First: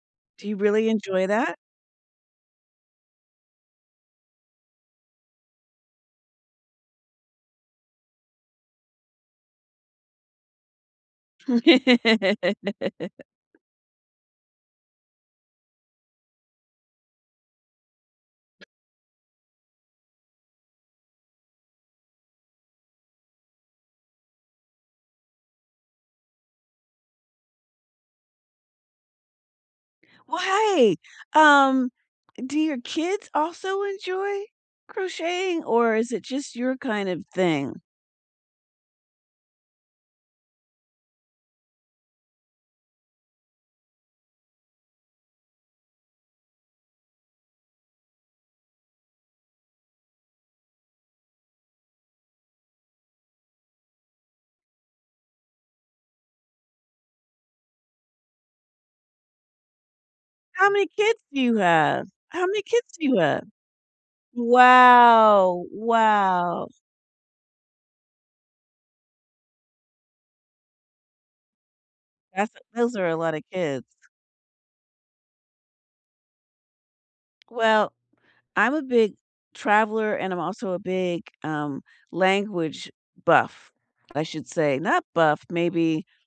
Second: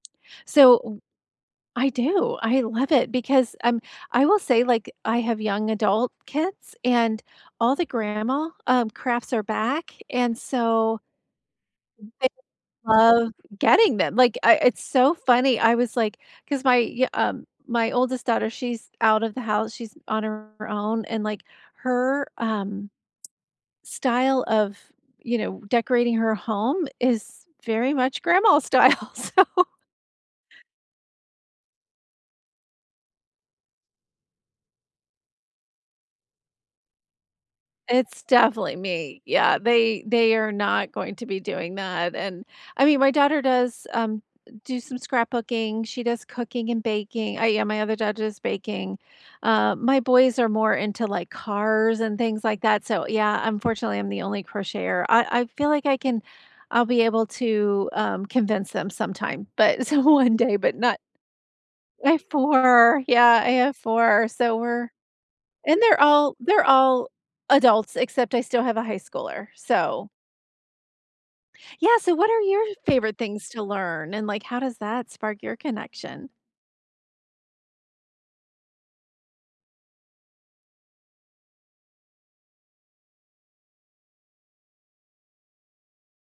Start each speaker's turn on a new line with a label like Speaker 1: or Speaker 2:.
Speaker 1: Do you
Speaker 2: So,
Speaker 1: really
Speaker 2: w
Speaker 1: enjoy that?
Speaker 2: I do. I love it because, um, I will say, like, I have young adult kids, and all the grandma, um, crafts are back and so they love getting them. Like, I it's so funny. I was like 'cause my y um, my oldest daughter, she's out of the house, she's on her own, and, like, her, um, style of, you know, decorating her home is very much grandma style, so
Speaker 1: Right! Um, do your kids also enjoy crocheting or is it just your kind of thing?
Speaker 2: It's definitely me. Yeah, they they are not going to be doing that, and I mean, my daughter does, um, d do some scrapbooking; she does cooking and baking. Uh, yeah, my other daughter does baking. Uh, my boys are more into, like, cars and things like that. So, yeah, unfortunately, I'm the only crocheter. I I feel like I can I'll be able to, um, convince them sometime, but so, one day,
Speaker 1: How
Speaker 2: but
Speaker 1: many
Speaker 2: not
Speaker 1: kids do you have?
Speaker 2: I have
Speaker 1: How many kids
Speaker 2: 4,
Speaker 1: do you
Speaker 2: yeah,
Speaker 1: have?
Speaker 2: I have 4. So we're
Speaker 1: Wow.
Speaker 2: and they're all they're
Speaker 1: Wow.
Speaker 2: all adults, except I still have a high schooler, so Yeah, so what are
Speaker 1: That's
Speaker 2: your
Speaker 1: those are a
Speaker 2: favorite
Speaker 1: lotta
Speaker 2: things to
Speaker 1: kids.
Speaker 2: learn, and, like, how does that spark your connection?
Speaker 1: Well, I'm a big traveler, and I'm also a big, um, language buff, I should say. Not buff, maybe